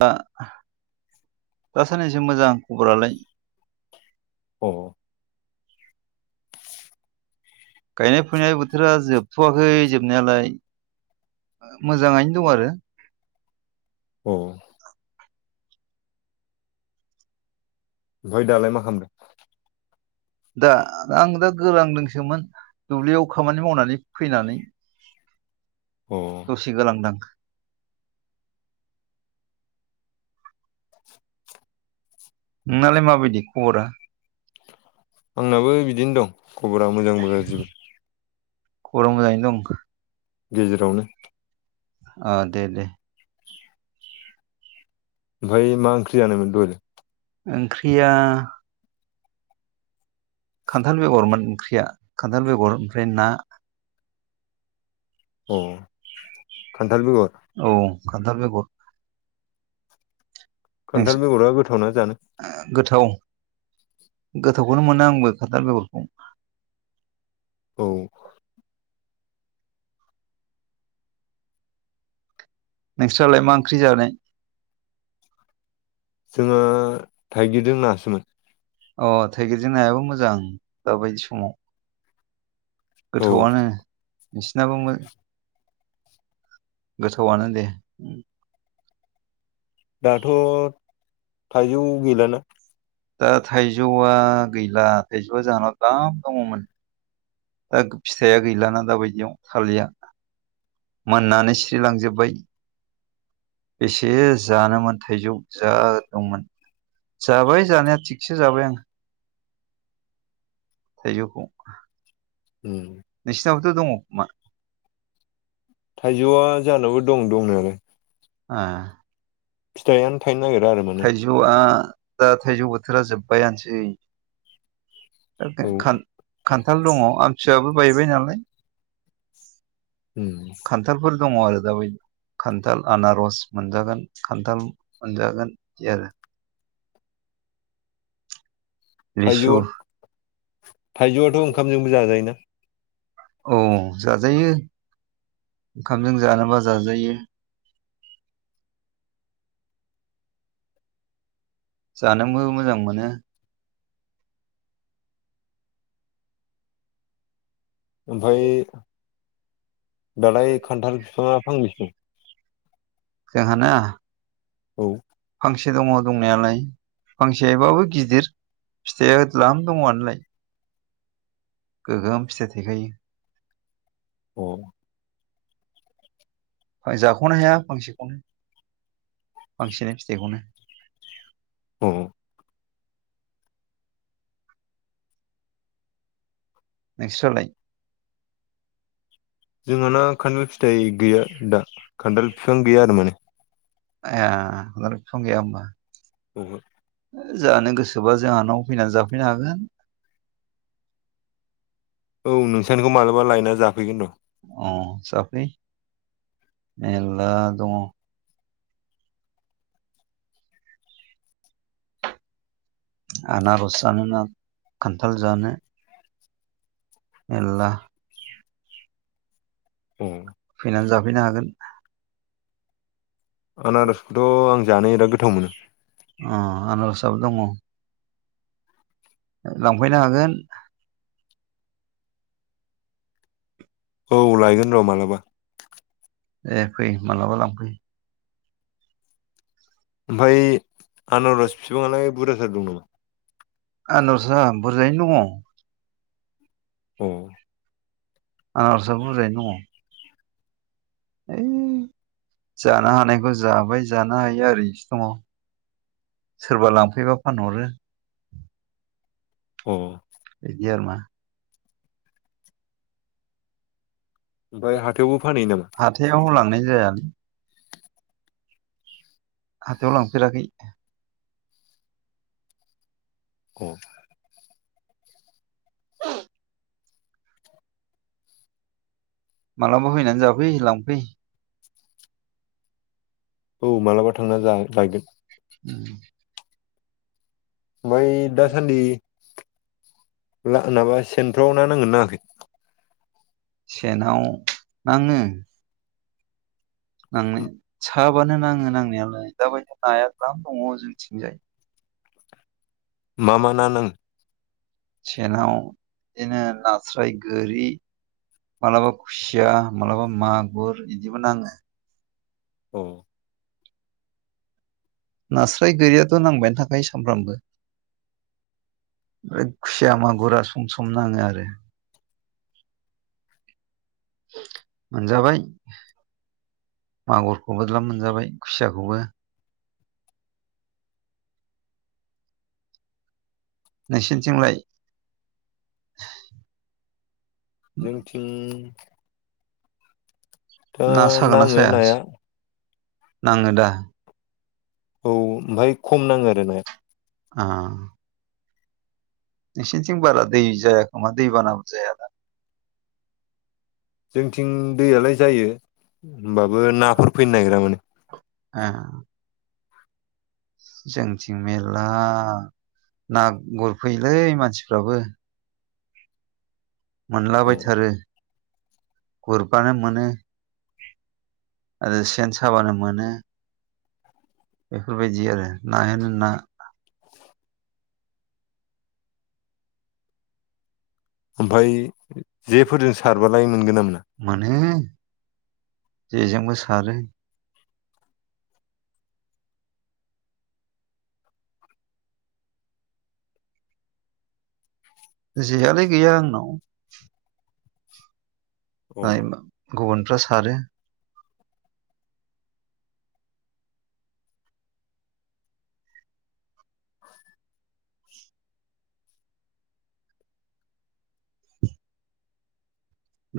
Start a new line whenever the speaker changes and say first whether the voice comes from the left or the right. right: दा दासान्नैसो मोजां खबरालाय
left: अ
right: गायनाय फुनाय बोथोरा जोबथ'वाखै जोबनायालाय मोजाङैनो दं आरो
left: औ ओमफ्राय दालाय मा खालामदों?
right: दा आं दा गोरांदोंसोमोन दुब्लियाव खामानि मावनानै फैनानै
left: अ
right: दसे गोलांदां नोंनालाय माबायदि खबरा
left: आंनाबो बिदिनो दं खबरा मोजांबो गाज्रिबो
right: खबरा मोजाङैनो दं
left: गेजेरावनो
right: अ दे-दे
left: ओमफ्राय मा ओंख्रि जानायमोन दहायलाय
right: ओंख्रिया खान्थाल बेगरमोन ओंख्रिया खान्थाल बेगर ओमफ्राय ना
left: अ खान्थाल बेगर
right: औ खान्थाल बेगर
left: खान्थाल बेगरा गोथावना जानो
right: ओ गोथाव गोथावखौनो मोनो आंबो खान्थाल बेगरखौ
left: औ
right: नोंस्रालाय मा ओंख्रि जानाय
left: जोङो थाइगिरजों नासोमोन
right: अ थाइगिरजों नायाबो मोजां दाबायदि समाव
left: औ
right: गोथावआनो नोंसिनाबो मो गोथावआनो दे
left: दाथ' थाइजौ गैलानो
right: दा थाइजौआ गैला थाइजौआ जाहोनाव दाल्लाम दंङमोन दा फिथाया गैलाना दाबायदियाव थालिया मोननानै सिरिलांजोब्बाय बेसे जानोमोन थाइजौ जा दंमोन जाबाय जानाया थिगसे जाबाय आं थायजौखौ
left: उम
right: नोंसिनावबोथ' दंङो खोमा
left: थाइजौआ जानावबो दं दंनायालाय
right: आ
left: फिथायानो थायनो नागिरा आरो माने
right: थाइजौआ दा थाइजौ बोथोरा जोब्बायानोसै
left: औ
right: खान्थाल दंङो आमथि सुवायाबो बायबाय नालाय
left: उम
right: खान्थालफोर दंङो आरो दा बे खान्थाल आनारस मोनजागोन खान्थाल मोनजागोन जि आरो
left: थाइजौआ
right: लिसु
left: थाइजौआथ' ओंखामजोंबो जाजायोना
right: औ जाजायो ओंखामजों जानोबा जाजायो जानोबो मोजां मोनो
left: ओमफ्राय दालाय खान्थाल बिफां फांबैसे दं
right: जोंहाना
left: औ
right: फांसे दंङो दंनायालाय फांसेबाबो गिदिर फिथाया दाल्लाम दंङोलाय गोगोम फिथाइ थायखायो
left: औ
right: [unintelligible] जाख'नो हाया फांसेखौनो फांसेनो फिथाइखौनो
left: अ
right: नोंसोरालाय
left: जोंहाना खान्थाल फिथाइ गैया दा खान्थाल बिफां गैया आरो माने
right: ए खानथाल बिफां गैया होनबा
left: हो
right: जानो गोसोबा जोंहा न'आव फैनानै जाफैनो हागोन
left: औ नोंसानिखौ मालाबा लायना जाफैगोन र'
right: अ जाफै मेर्ला दंङो आनारस जानो ना खान्थाल जानो मेरला
left: ए
right: फैनानै जाफैनो हागोन
left: आनारसखौथ' आं जानो बिराद गोथाव मोनो
right: अ आनारसाबो दंङो लांफैनो हागोन
left: औ लायगोन र' मालाबा
right: दे फै मालाबा लांफै
left: ओमफ्राय आनारस बिफाङालाय बुरजाथार दं नामा
right: आनारसा बुरजायैनो दंङो
left: अ
right: आनारसा बुरजायैनो दंङो ओइ जानो हानायखौ जाबाय जानो हायिया ओरैनोसो दंङो सोरबा लांफैबा फानहरो
left: औ
right: इदि आरोना
left: ओमफ्राय हाथायावबो फानहैयो नामा
right: हाथायाव लांनाय जायानो हाथायाव लांफेराखै
left: औ
right: मालाबा फैनानै जाफै लांफै
left: औ मालाबा थांना लायगोन
right: उम
left: ओमफ्राय दासानदि माबा सेनफ्राव ना नांगोन‌ ना नाङाखै
right: सेनाव नाङो नाङो साबानो नाङो नांनायालाय दाबायदि नाया गोबां दङ जोंनिथिंजाय
left: मा मा ना नाङो
right: सेनाव बिदिनो नास्राय गोरि मालाबा खुसिया मालाबा मागुर बिदिबो नाङो
left: औ
right: नास्राय गोरियाथ' नांबायानो थाखायो सामफ्रामबो ओमफ्राय खुसिया मागुरा सम सम नाङो आरो मोनजाबाय मागुरखौबो मेल्ला मोनजाबाय खुसियाखौबो नोंसिनिथिंलाय
left: जोंनिथिं
right: ना सागोन ना
left: नाङो
right: साया
left: नाया
right: नाङो दा
left: औ ओमफ्राय खम नाङो आरो नाया
right: आ नोंसिनिथिं बारा दै जायाखोमा दै बानाबो जाया ना
left: जोंथिं दैयालाय जायो होमबाबो नाफोर फैनो नागिरा माने
right: आ जोंथिं मेरला ना गुरफैलै मानसिफ्राबो
left: अ
right: मोनलाबायथारो गुरबानो मोनो। आरो सेन साबानो मोनो। बेफोर बायदि आरो नायानो ना।
left: ओमफाय जेफोरजों सारबालाय मोनगोन ना मोना?
right: मोनो जेजोंबो सारो। जेयालाय गैया आंनाव।
left: अ
right: मालाय गुबुनफ्रा सारो
left: [inaudible]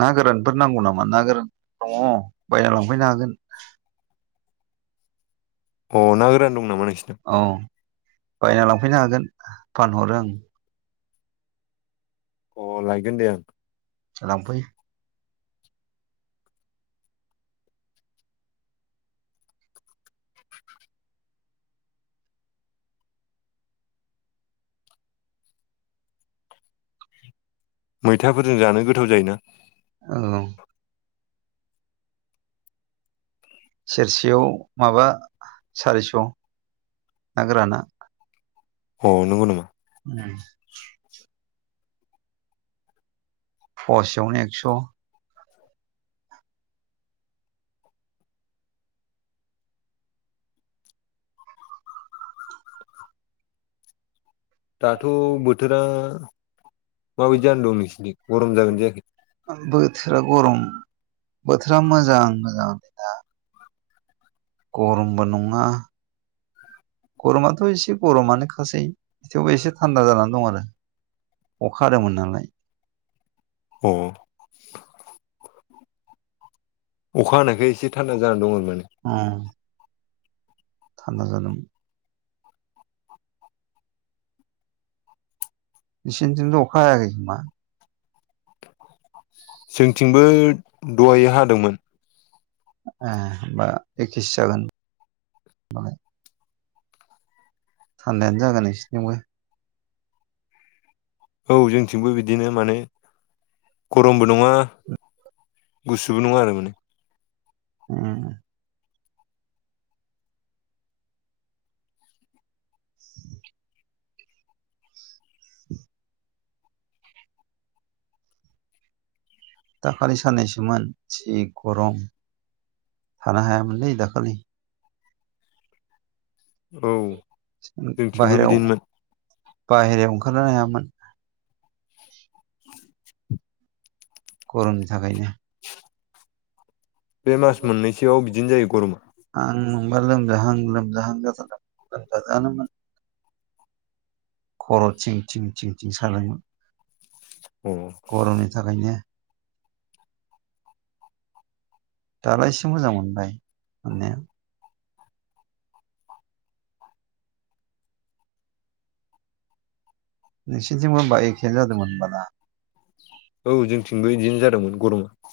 right: ना गोरानफोर नांगौ नामा ना गोरान दङ' बायना लांफैनो हागोन।
left: अ ना गोरान दंङ' नामा नोंसिनाव?
right: अ बायना लांफैनो हागोन फानहरो आं।
left: अ लायगोन दे आं।
right: ओ लांफै
left: मैथाफोरजों जानो गोथाव जायोना?
right: औ सेरसेयाव माबा सारिस' ना गोराना।
left: अ नंगौ नामा?
right: ओम पवासेयावनो एक्स'।
left: दाथ' बोथोरा माबायदि जाना दं नोंसोरनि गरम जागोन जायाखै?
right: ओ बोथोरा गरम बोथोरा मोजां मोजाङानो गरमबो नङा गरमाथ' एसे गरमानोखासै थेवबो एसे थानदा जानानै दं आरो। अखा हादोंमोन नालाय।
left: अ अखा हानायखाय एसे थान्दा जानानै दंमोन आरो नोंथां।
right: अ थानदा जादों। निसिनिथिंथ' अखा हायाखै खोमा?
left: जोंथिंबो दहायो हादोंमोन।
right: ए होमबा एकेसो जागोन बालाय। थान्दायानो जागोन नोंसिथिंबो।
left: औ जोंथिंबो बिदिनो माने गरमबो नङा गुसुबो नङा आरो माने।
right: ओम दाखालि साननैसोमोन जि गरम थानो हायामोनलै दाखालि।
left: औ जोंथिंबो
right: बाहेराव
left: बिदिनोमोन
right: बाहेरायाव ओंखारनोनो हायामोन। गर'मनि थाखायनो।
left: बे मास मोननैसोआव बिदिनो जायो गरमा।
right: आं मोनबा लोमजाहां लोमजाहां जाथारदोंमोनलोमजादोङानोमोन। खर' थिं थिं थिं थिं सानायमोन।
left: औ
right: गर'मनि थाखायनो दालाय एसे मोजां मोनबाय मोननाया। नोंसिथिंबोबा एखेयानो जादोंमोन होनबा ना?
left: औ जोंथिंबो बिदिनो जादोंमोन गरमा।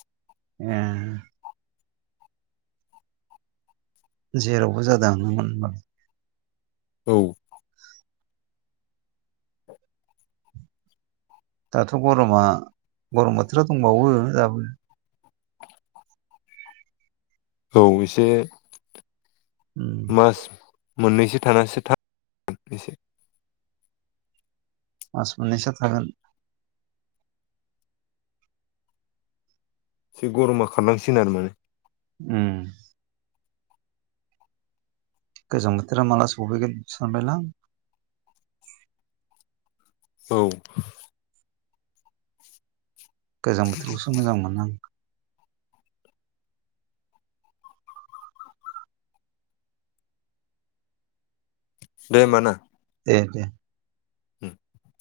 right: उम जेरावबो जादों आङोमोन होनबालाय
left: औ।
right: दाथ' गरमा गरम बोथोराव दंबावो दाबो।
left: औ एसे
right: उम
left: मास मोननैसो थानासो एसे
right: मास मोननैसो थागोन।
left: एसे गरमा खारलांसिन आरो माने
right: उम गोजां बोथोरा माला सफैगोन सानबायलां।
left: औ
right: गोजां बोथोरखौसो मोजां मोनो आं
left: दे होमबा ना।
right: दे दे
left: [inaudible]